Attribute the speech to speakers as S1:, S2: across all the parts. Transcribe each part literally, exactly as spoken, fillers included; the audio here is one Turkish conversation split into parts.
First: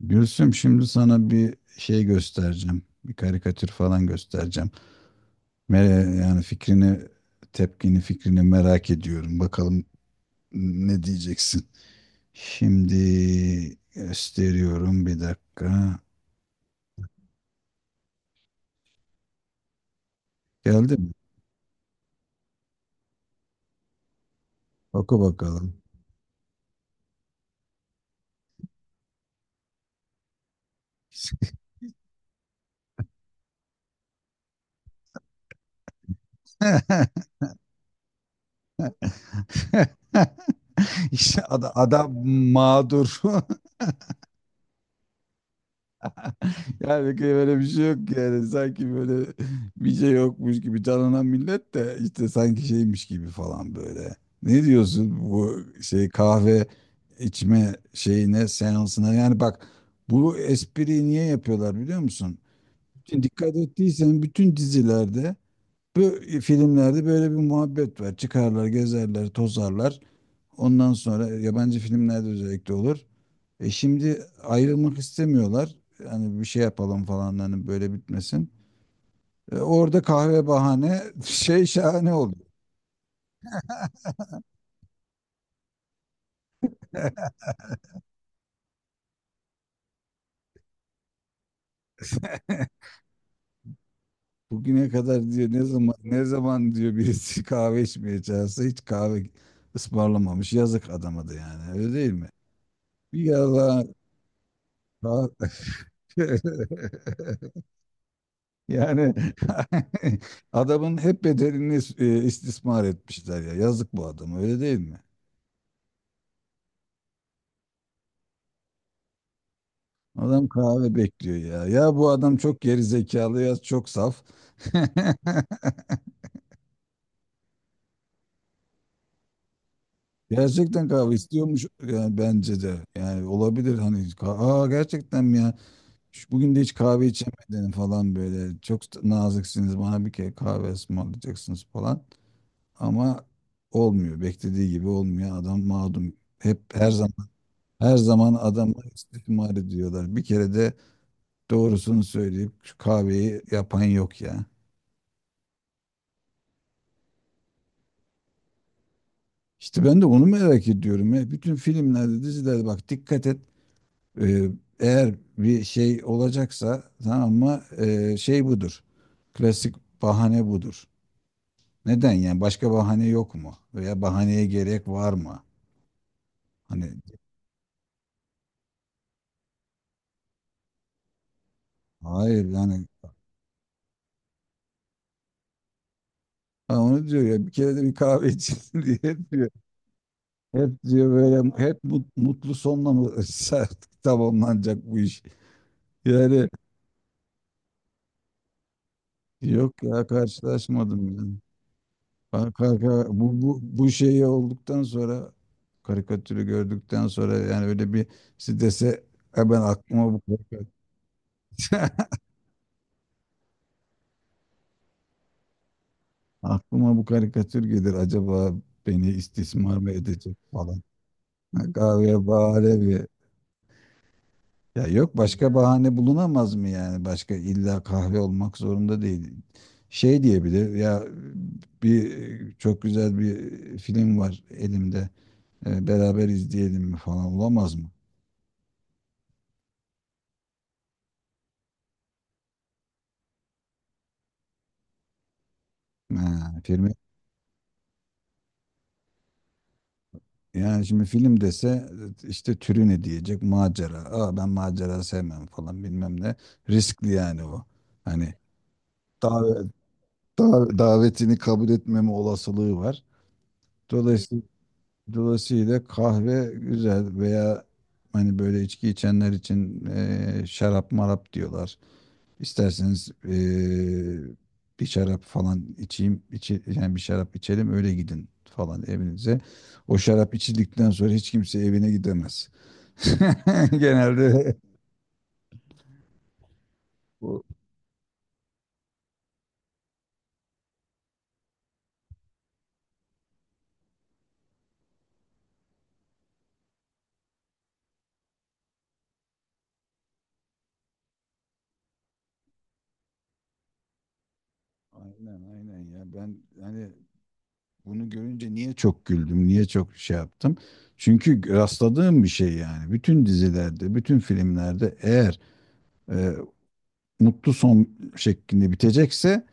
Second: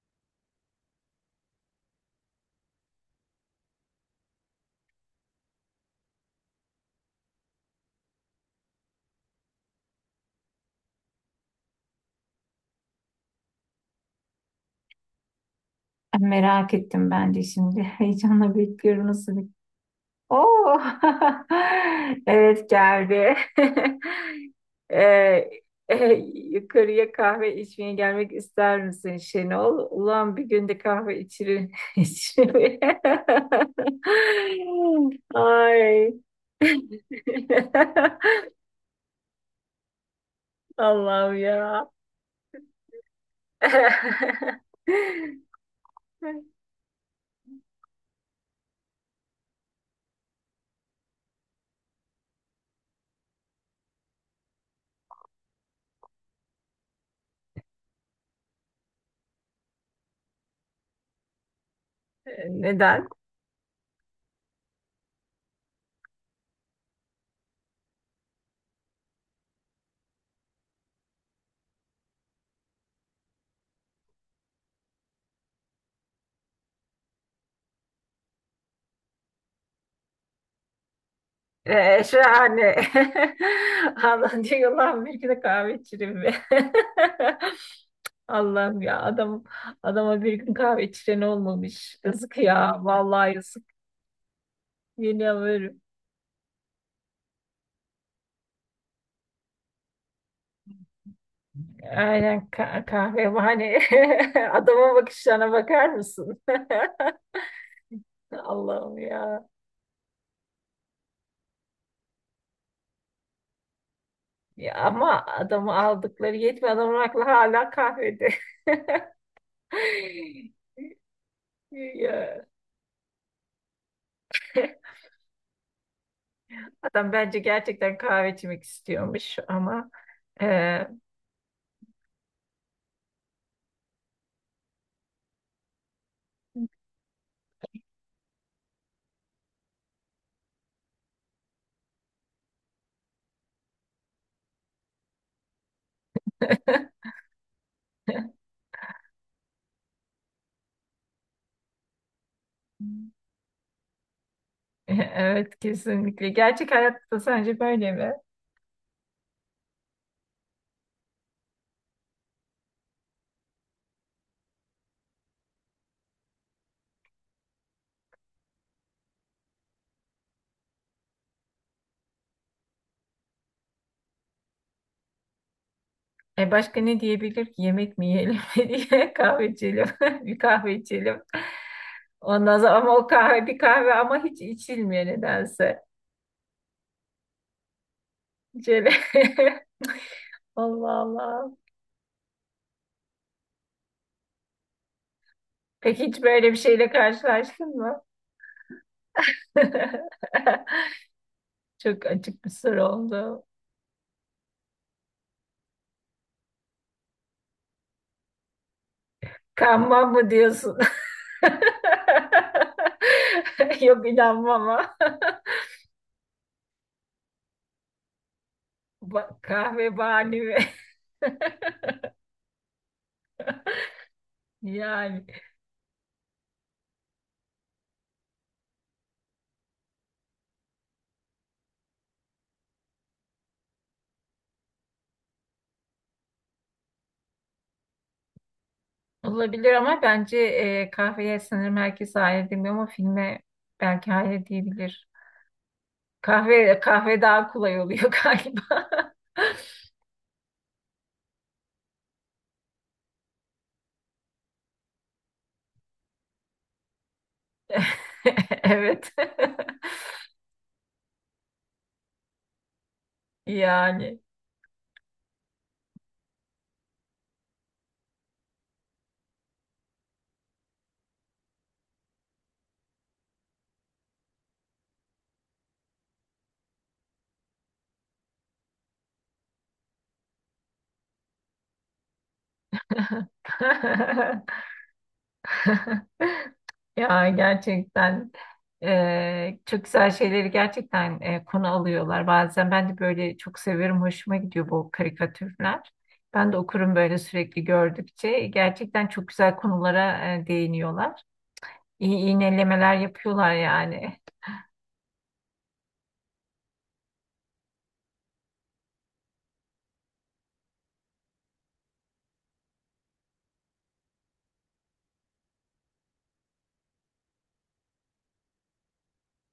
S1: Gülsüm şimdi sana bir şey göstereceğim. Bir karikatür falan göstereceğim. Mere- yani fikrini, tepkini, fikrini merak ediyorum. Bakalım ne diyeceksin. Şimdi gösteriyorum bir dakika.
S2: Merak ettim ben de şimdi. Heyecanla bekliyorum nasıl bir... Oo!
S1: Geldi mi?
S2: Evet geldi. Ee,
S1: Oku bakalım.
S2: e, yukarıya kahve içmeye gelmek ister misin Şenol? Ulan bir günde kahve içilir. içilir. Ay. Allah'ım
S1: İşte ada-
S2: ya.
S1: adam, mağdur. Yani böyle bir şey yok, yani sanki böyle bir şey yokmuş gibi canlanan millet de işte sanki şeymiş gibi falan böyle. Ne diyorsun bu şey kahve içme şeyine, seansına, yani bak bu espriyi niye yapıyorlar biliyor musun?
S2: Neden?
S1: Şimdi dikkat ettiysen bütün dizilerde, bu filmlerde böyle bir muhabbet var. Çıkarlar, gezerler, tozarlar. Ondan sonra yabancı filmlerde özellikle olur. E şimdi ayrılmak istemiyorlar. Yani bir şey yapalım falan, hani böyle bitmesin. E orada kahve bahane şey
S2: Ee,
S1: şahane oldu.
S2: şahane. Allah diyor, Allah'ım bir gün kahve içireyim be. Allah'ım ya, adam adama bir gün kahve içiren olmamış. Yazık ya, vallahi yazık.
S1: Bugüne kadar diyor, ne
S2: Yeniyorum.
S1: zaman ne zaman diyor birisi kahve içmeye çağırsa hiç kahve ısmarlamamış. Yazık adama da yani, öyle değil mi?
S2: Aynen, ka-
S1: Bir
S2: kahve bahane.
S1: yalan.
S2: Adama, bakışlarına bakar mısın? Allah'ım
S1: Yani
S2: ya.
S1: adamın hep bedelini e, istismar etmişler ya. Yazık bu adama, öyle
S2: Ya
S1: değil mi?
S2: ama adamı aldıkları yetmiyor. Adamın aklı hala kahvede.
S1: Adam kahve bekliyor ya. Ya bu adam
S2: Ya.
S1: çok geri zekalı ya çok saf.
S2: Adam bence gerçekten kahve içmek istiyormuş ama e,
S1: Gerçekten kahve istiyormuş yani bence de. Yani olabilir hani ka- aa gerçekten mi ya? Şu- Bugün de hiç kahve içemedin falan böyle. Çok da naziksiniz, bana bir kere kahve ısmarlayacaksınız falan. Ama olmuyor. Beklediği gibi olmuyor. Adam mağdum. Hep her zaman, her zaman adamı istismar ediyorlar. Bir kere de doğrusunu söyleyip şu kahveyi yapan yok ya.
S2: evet, kesinlikle. Gerçek hayatta sence böyle mi?
S1: İşte ben de onu merak ediyorum. Ya. Bütün filmlerde, dizilerde bak dikkat et. Ee, eğer bir şey olacaksa tamam mı? Ee, şey budur. Klasik bahane budur. Neden yani? Başka bahane yok mu? Veya bahaneye gerek var mı?
S2: E başka ne
S1: Hani
S2: diyebilir ki? Yemek mi yiyelim diye, kahve içelim. Bir kahve içelim.
S1: hayır
S2: Ondan sonra
S1: yani.
S2: ama o kahve bir kahve ama hiç içilmiyor nedense.
S1: Ha, onu diyor ya, bir kere de bir kahve içelim
S2: Şöyle.
S1: diye hep diyor. Hep
S2: Allah
S1: diyor
S2: Allah.
S1: böyle, hep mut- mutlu sonla mı tamamlanacak bu iş?
S2: Peki hiç
S1: Yani
S2: böyle bir şeyle karşılaştın mı?
S1: yok ya, karşılaşmadım ya.
S2: Çok açık bir
S1: Ka-
S2: soru
S1: Kanka bu,
S2: oldu.
S1: bu, bu şeyi olduktan sonra, karikatürü gördükten sonra yani öyle bir strese, "E ben
S2: Kanban
S1: aklıma bu
S2: mı
S1: karikatür,
S2: diyorsun? Yok, inanmam ama.
S1: aklıma bu karikatür gelir acaba, beni
S2: Ba-
S1: istismar
S2: kahve
S1: mı edecek
S2: bahane mi?
S1: falan." Ha, kahve bahane bir. Ya yok,
S2: Yani
S1: başka bahane bulunamaz mı yani? Başka illa kahve olmak zorunda değil. Şey diyebilir ya, bir çok güzel bir film var elimde. E, beraber izleyelim mi falan olamaz mı?
S2: olabilir ama bence, e, kahveye sanırım herkes hayır demiyor ama filme belki hayır diyebilir.
S1: Ha,
S2: Kahve
S1: film.
S2: kahve daha kolay oluyor galiba.
S1: Yani şimdi film dese, işte türü ne diyecek? Macera. Aa ben macera sevmem falan bilmem ne. Riskli yani o. Hani
S2: Evet.
S1: davet, da- davetini kabul etmeme olasılığı var.
S2: Yani.
S1: Dolayısıyla, dolayısıyla kahve güzel veya hani böyle içki içenler için eee, şarap marap diyorlar. İsterseniz eee, bir şarap falan içeyim, içi, yani bir şarap içelim öyle gidin falan evinize. O şarap içildikten sonra hiç kimse evine gidemez. Genelde
S2: Ya
S1: bu,
S2: gerçekten, e, çok güzel şeyleri gerçekten, e, konu alıyorlar. Bazen ben de böyle çok severim, hoşuma gidiyor bu karikatürler. Ben de okurum böyle, sürekli gördükçe. Gerçekten çok güzel konulara e, değiniyorlar. İyi iğnelemeler yapıyorlar yani.
S1: aynen aynen ya, ben hani bunu görünce niye çok güldüm, niye çok şey yaptım? Çünkü rastladığım bir şey yani. Bütün dizilerde, bütün filmlerde eğer eee, mutlu son şeklinde bitecekse,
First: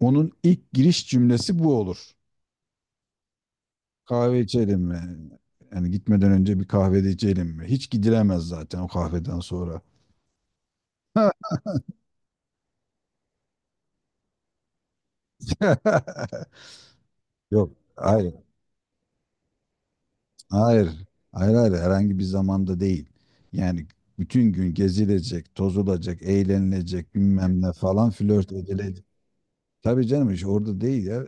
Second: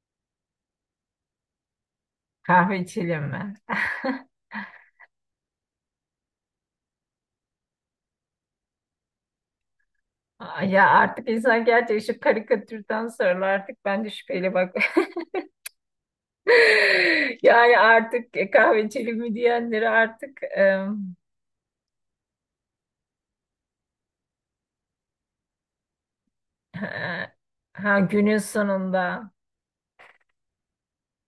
S1: onun ilk giriş cümlesi bu olur.
S2: Kahve içelim mi?
S1: Kahve içelim mi? Yani gitmeden önce bir kahve de içelim mi? Hiç gidilemez zaten o kahveden sonra.
S2: Ay ya, artık insan gerçekten şu karikatürden sonra artık ben de şüpheyle bak.
S1: Yok,
S2: Yani
S1: hayır,
S2: artık, e, kahve içelim mi diyenleri artık
S1: hayır,
S2: em,
S1: hayır, hayır, herhangi bir zamanda değil. Yani bütün gün gezilecek, tozulacak, eğlenilecek,
S2: ha,
S1: bilmem ne
S2: ha,
S1: falan,
S2: günün
S1: flört edilecek.
S2: sonunda.
S1: Tabii canım, iş orada değil ya.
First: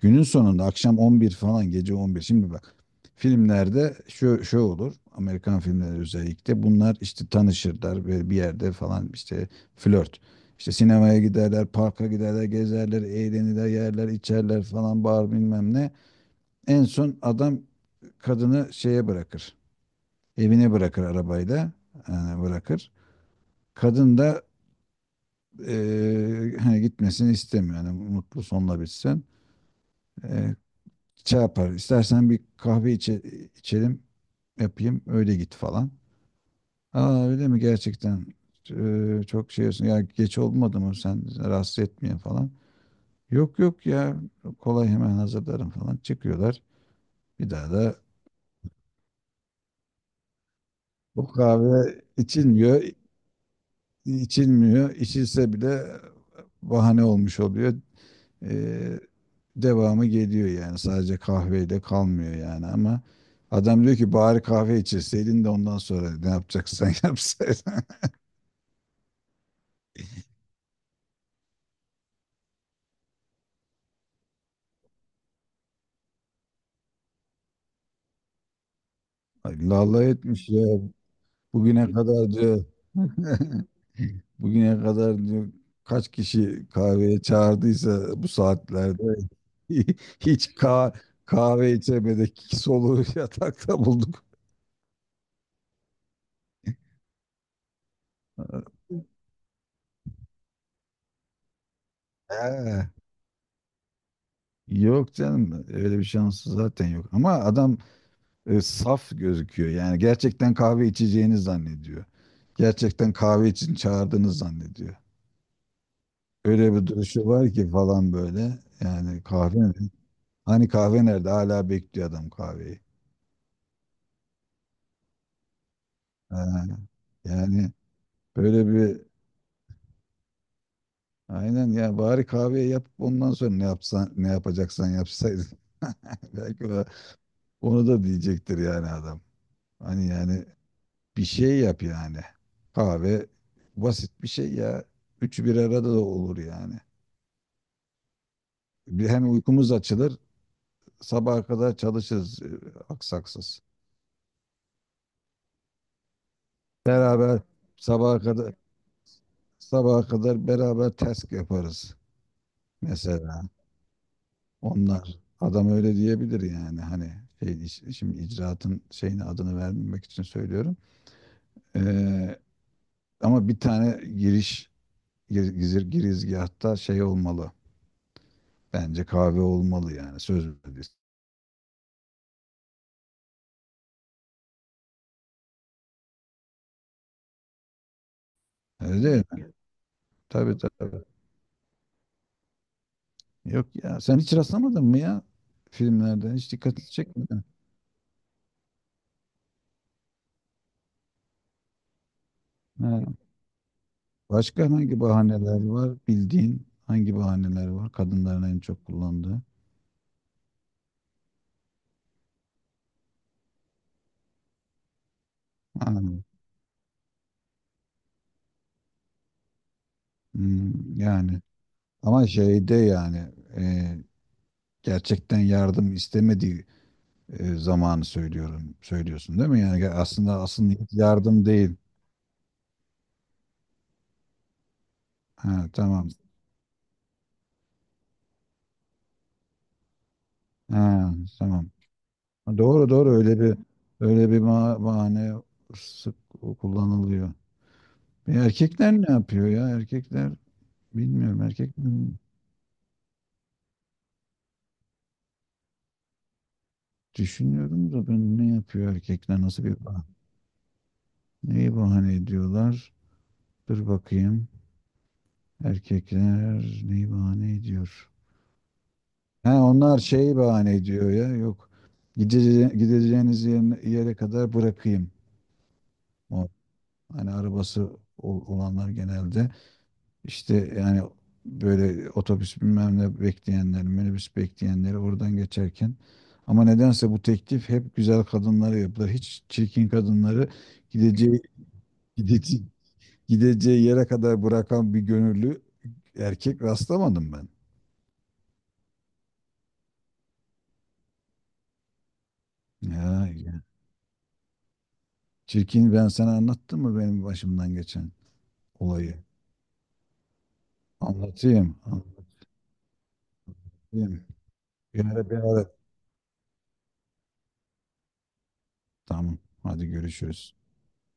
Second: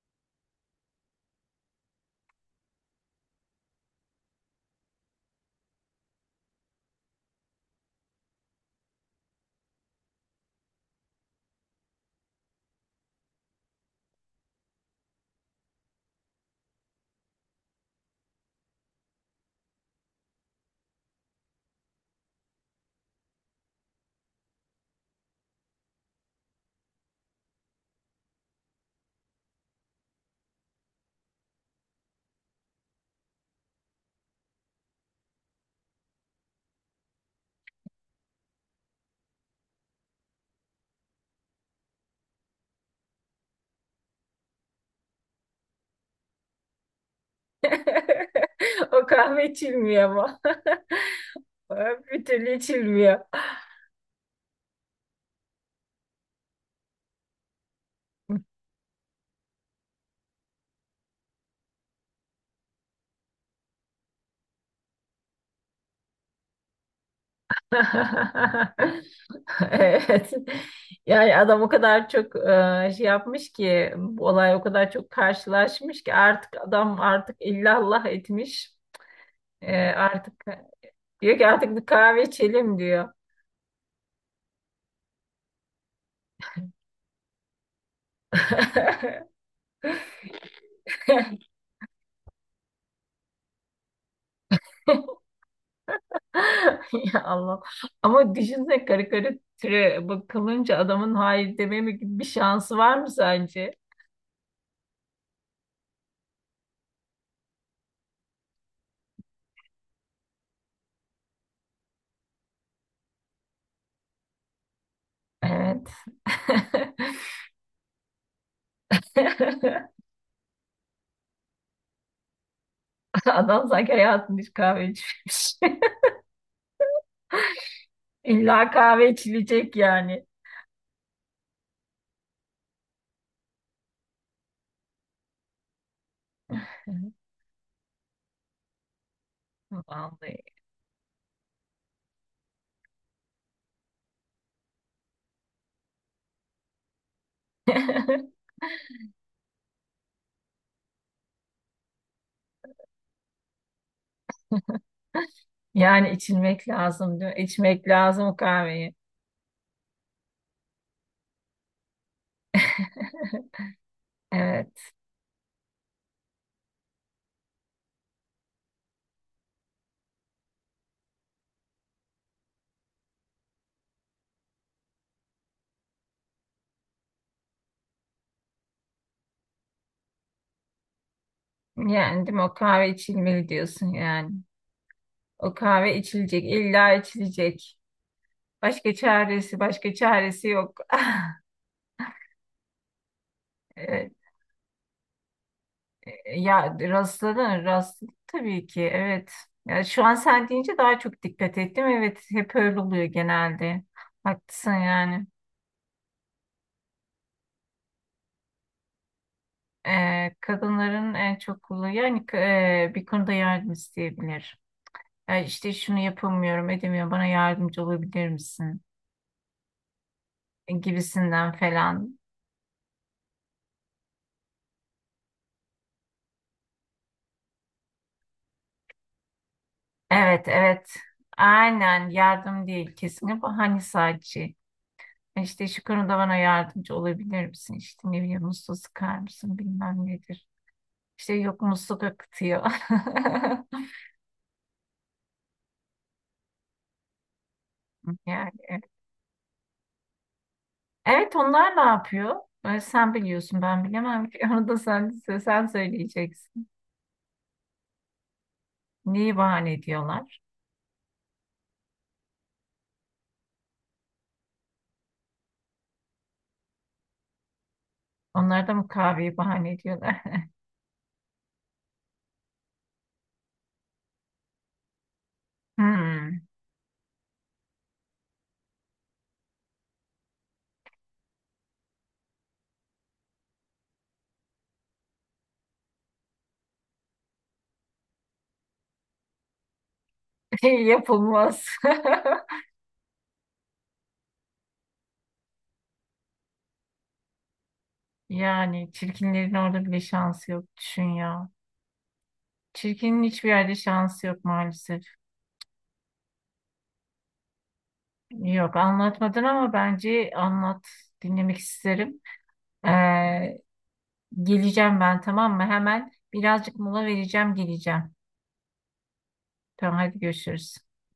S1: Günün sonunda akşam on bir falan, gece on bir. Şimdi bak, filmlerde şu, şu olur. Amerikan filmleri özellikle bunlar, işte tanışırlar ve bir yerde falan işte flört. İşte sinemaya giderler, parka giderler, gezerler, eğlenirler, yerler, içerler falan, bağır bilmem ne. En son adam kadını şeye bırakır. Evine bırakır arabayla. Yani bırakır. Kadın da eee, hani gitmesini istemiyor. Yani mutlu sonla bitsin. Eee, şey yapar. İstersen bir kahve içe, içelim yapayım öyle git falan. Aa öyle mi gerçekten? Ee, çok şey olsun. Ya geç olmadı mı, sen rahatsız etmeyin falan. Yok yok ya, kolay hemen hazırlarım falan, çıkıyorlar. Bir daha da
S2: O kahve içilmiyor ama.
S1: bu kahve
S2: Bir türlü
S1: içilmiyor.
S2: içilmiyor.
S1: İçilmiyor, İçilse bile bahane olmuş oluyor. Ee, devamı geliyor yani. Sadece kahveyle kalmıyor yani, ama adam diyor ki bari kahve içirseydin de ondan sonra ne yapacaksan yapsaydın.
S2: Evet. Yani adam o kadar çok, e, şey yapmış ki, bu olay o kadar çok karşılaşmış ki artık adam artık illallah etmiş.
S1: Ay,
S2: E,
S1: lalla
S2: artık
S1: etmiş ya.
S2: diyor ki artık bir
S1: Bugüne
S2: kahve
S1: kadar diyor.
S2: içelim diyor.
S1: Bugüne kadar diyor kaç kişi kahveye çağırdıysa bu saatlerde hiç ka- kahve içemedik. Soluğu yatakta bulduk.
S2: Ya Allah. Ama düşünsene, karikatüre bakılınca adamın hayır dememe gibi bir şansı
S1: He.
S2: var mı sence?
S1: Yok canım, öyle bir şansı zaten yok. Ama adam e, saf gözüküyor. Yani gerçekten kahve içeceğini zannediyor. Gerçekten kahve için çağırdığını zannediyor.
S2: Evet.
S1: Öyle bir duruşu var ki falan böyle. Yani kahve mi? Hani kahve nerede? Hala bekliyor adam kahveyi.
S2: Adam sanki hayatında hiç kahve içmemiş.
S1: Ha, yani böyle
S2: İlla
S1: bir,
S2: kahve içilecek yani.
S1: aynen ya, bari kahveyi yapıp ondan sonra ne yapsan, ne yapacaksan yapsaydın. Belki o- onu da diyecektir yani adam. Hani yani
S2: Vallahi.
S1: bir şey yap yani. Kahve basit bir şey ya. Üçü bir arada da olur yani. Bir, hem uykumuz açılır, sabaha kadar çalışırız e, aksaksız.
S2: Yani içilmek lazım diyor.
S1: Beraber
S2: İçmek
S1: sabaha
S2: lazım o
S1: kadar,
S2: kahveyi.
S1: sabaha kadar beraber task yaparız mesela.
S2: Evet.
S1: Onlar adam öyle diyebilir yani, hani şey, iş- şimdi icraatın şeyini, adını vermemek için söylüyorum. Ee, ama bir tane giriş, gir- gizir girizgahta şey olmalı. Bence kahve olmalı, yani söz verdiğiniz.
S2: Yani değil mi? O kahve içilmeli diyorsun yani. O kahve içilecek. İlla içilecek. Başka
S1: Öyle değil mi?
S2: çaresi, başka çaresi
S1: Tabii
S2: yok.
S1: tabii. Yok ya,
S2: Ee,
S1: sen hiç rastlamadın mı ya filmlerden, hiç
S2: Ya
S1: dikkatini çekmedin?
S2: rastladın, rastladım tabii ki. Evet. Ya şu an sen deyince daha çok dikkat ettim. Evet, hep öyle oluyor
S1: Ha.
S2: genelde.
S1: Başka
S2: Haklısın
S1: hangi
S2: yani.
S1: bahaneler var, bildiğin hangi bahaneler var kadınların en çok kullandığı?
S2: Ee, kadınların en çok kullandığı yani, e, bir konuda yardım isteyebilir. Ya işte
S1: Ha.
S2: şunu yapamıyorum, edemiyorum. Bana yardımcı olabilir misin?
S1: Hmm, yani
S2: Gibisinden falan.
S1: ama şeyde yani, e, gerçekten yardım istemediği e, zamanı söylüyorum söylüyorsun değil mi? Yani aslında
S2: Evet,
S1: asıl
S2: evet.
S1: niyet yardım değil.
S2: Aynen, yardım değil kesinlikle. Hani sadece
S1: Ha,
S2: işte şu konuda
S1: tamam.
S2: bana yardımcı olabilir misin? İşte ne bileyim, musluğu sıkar mısın bilmem nedir.
S1: Ha,
S2: İşte yok,
S1: tamam.
S2: musluk akıtıyor.
S1: Doğru doğru, öyle bir, öyle bir ma- bahane sık kullanılıyor. E,
S2: Yani. e,
S1: erkekler ne yapıyor ya? Erkekler
S2: Evet,
S1: bilmiyorum. Erkek
S2: onlar ne yapıyor? Ee, Sen biliyorsun, ben bilemem ki. Onu da sen, sen söyleyeceksin.
S1: düşünüyorum da ben, ne yapıyor
S2: Neyi
S1: erkekler, nasıl
S2: bahane
S1: bir bah-
S2: ediyorlar?
S1: neyi bahane ediyorlar? Dur bakayım. Erkekler neyi bahane ediyor?
S2: Onlar da mı kahveyi
S1: Ha,
S2: bahane
S1: onlar
S2: ediyorlar?
S1: şeyi bahane ediyor ya. Yok. Gidece gideceğiniz yerine- yere kadar bırakayım.
S2: Hmm.
S1: O hani arabası ol- olanlar genelde. İşte yani böyle otobüs bilmem ne bekleyenler, minibüs bekleyenleri oradan geçerken, ama nedense bu teklif hep güzel kadınlara yapılır. Hiç çirkin kadınları gideceği,
S2: Yapılmaz.
S1: gideceği, gideceği yere kadar bırakan bir gönüllü erkek rastlamadım ben.
S2: Yani çirkinlerin orada bile şansı yok. Düşün ya. Çirkinin
S1: Ya,
S2: hiçbir
S1: ya.
S2: yerde şansı yok maalesef.
S1: Çirkin, ben sana anlattım mı benim başımdan geçen
S2: Yok
S1: olayı?
S2: anlatmadın ama bence anlat. Dinlemek
S1: Anlatayım,
S2: isterim. Ee,
S1: anlatayım.
S2: Geleceğim
S1: Bir
S2: ben,
S1: ara, bir
S2: tamam mı?
S1: ara.
S2: Hemen birazcık mola vereceğim, geleceğim.
S1: Tamam, hadi
S2: Tamam, hadi
S1: görüşürüz.
S2: görüşürüz.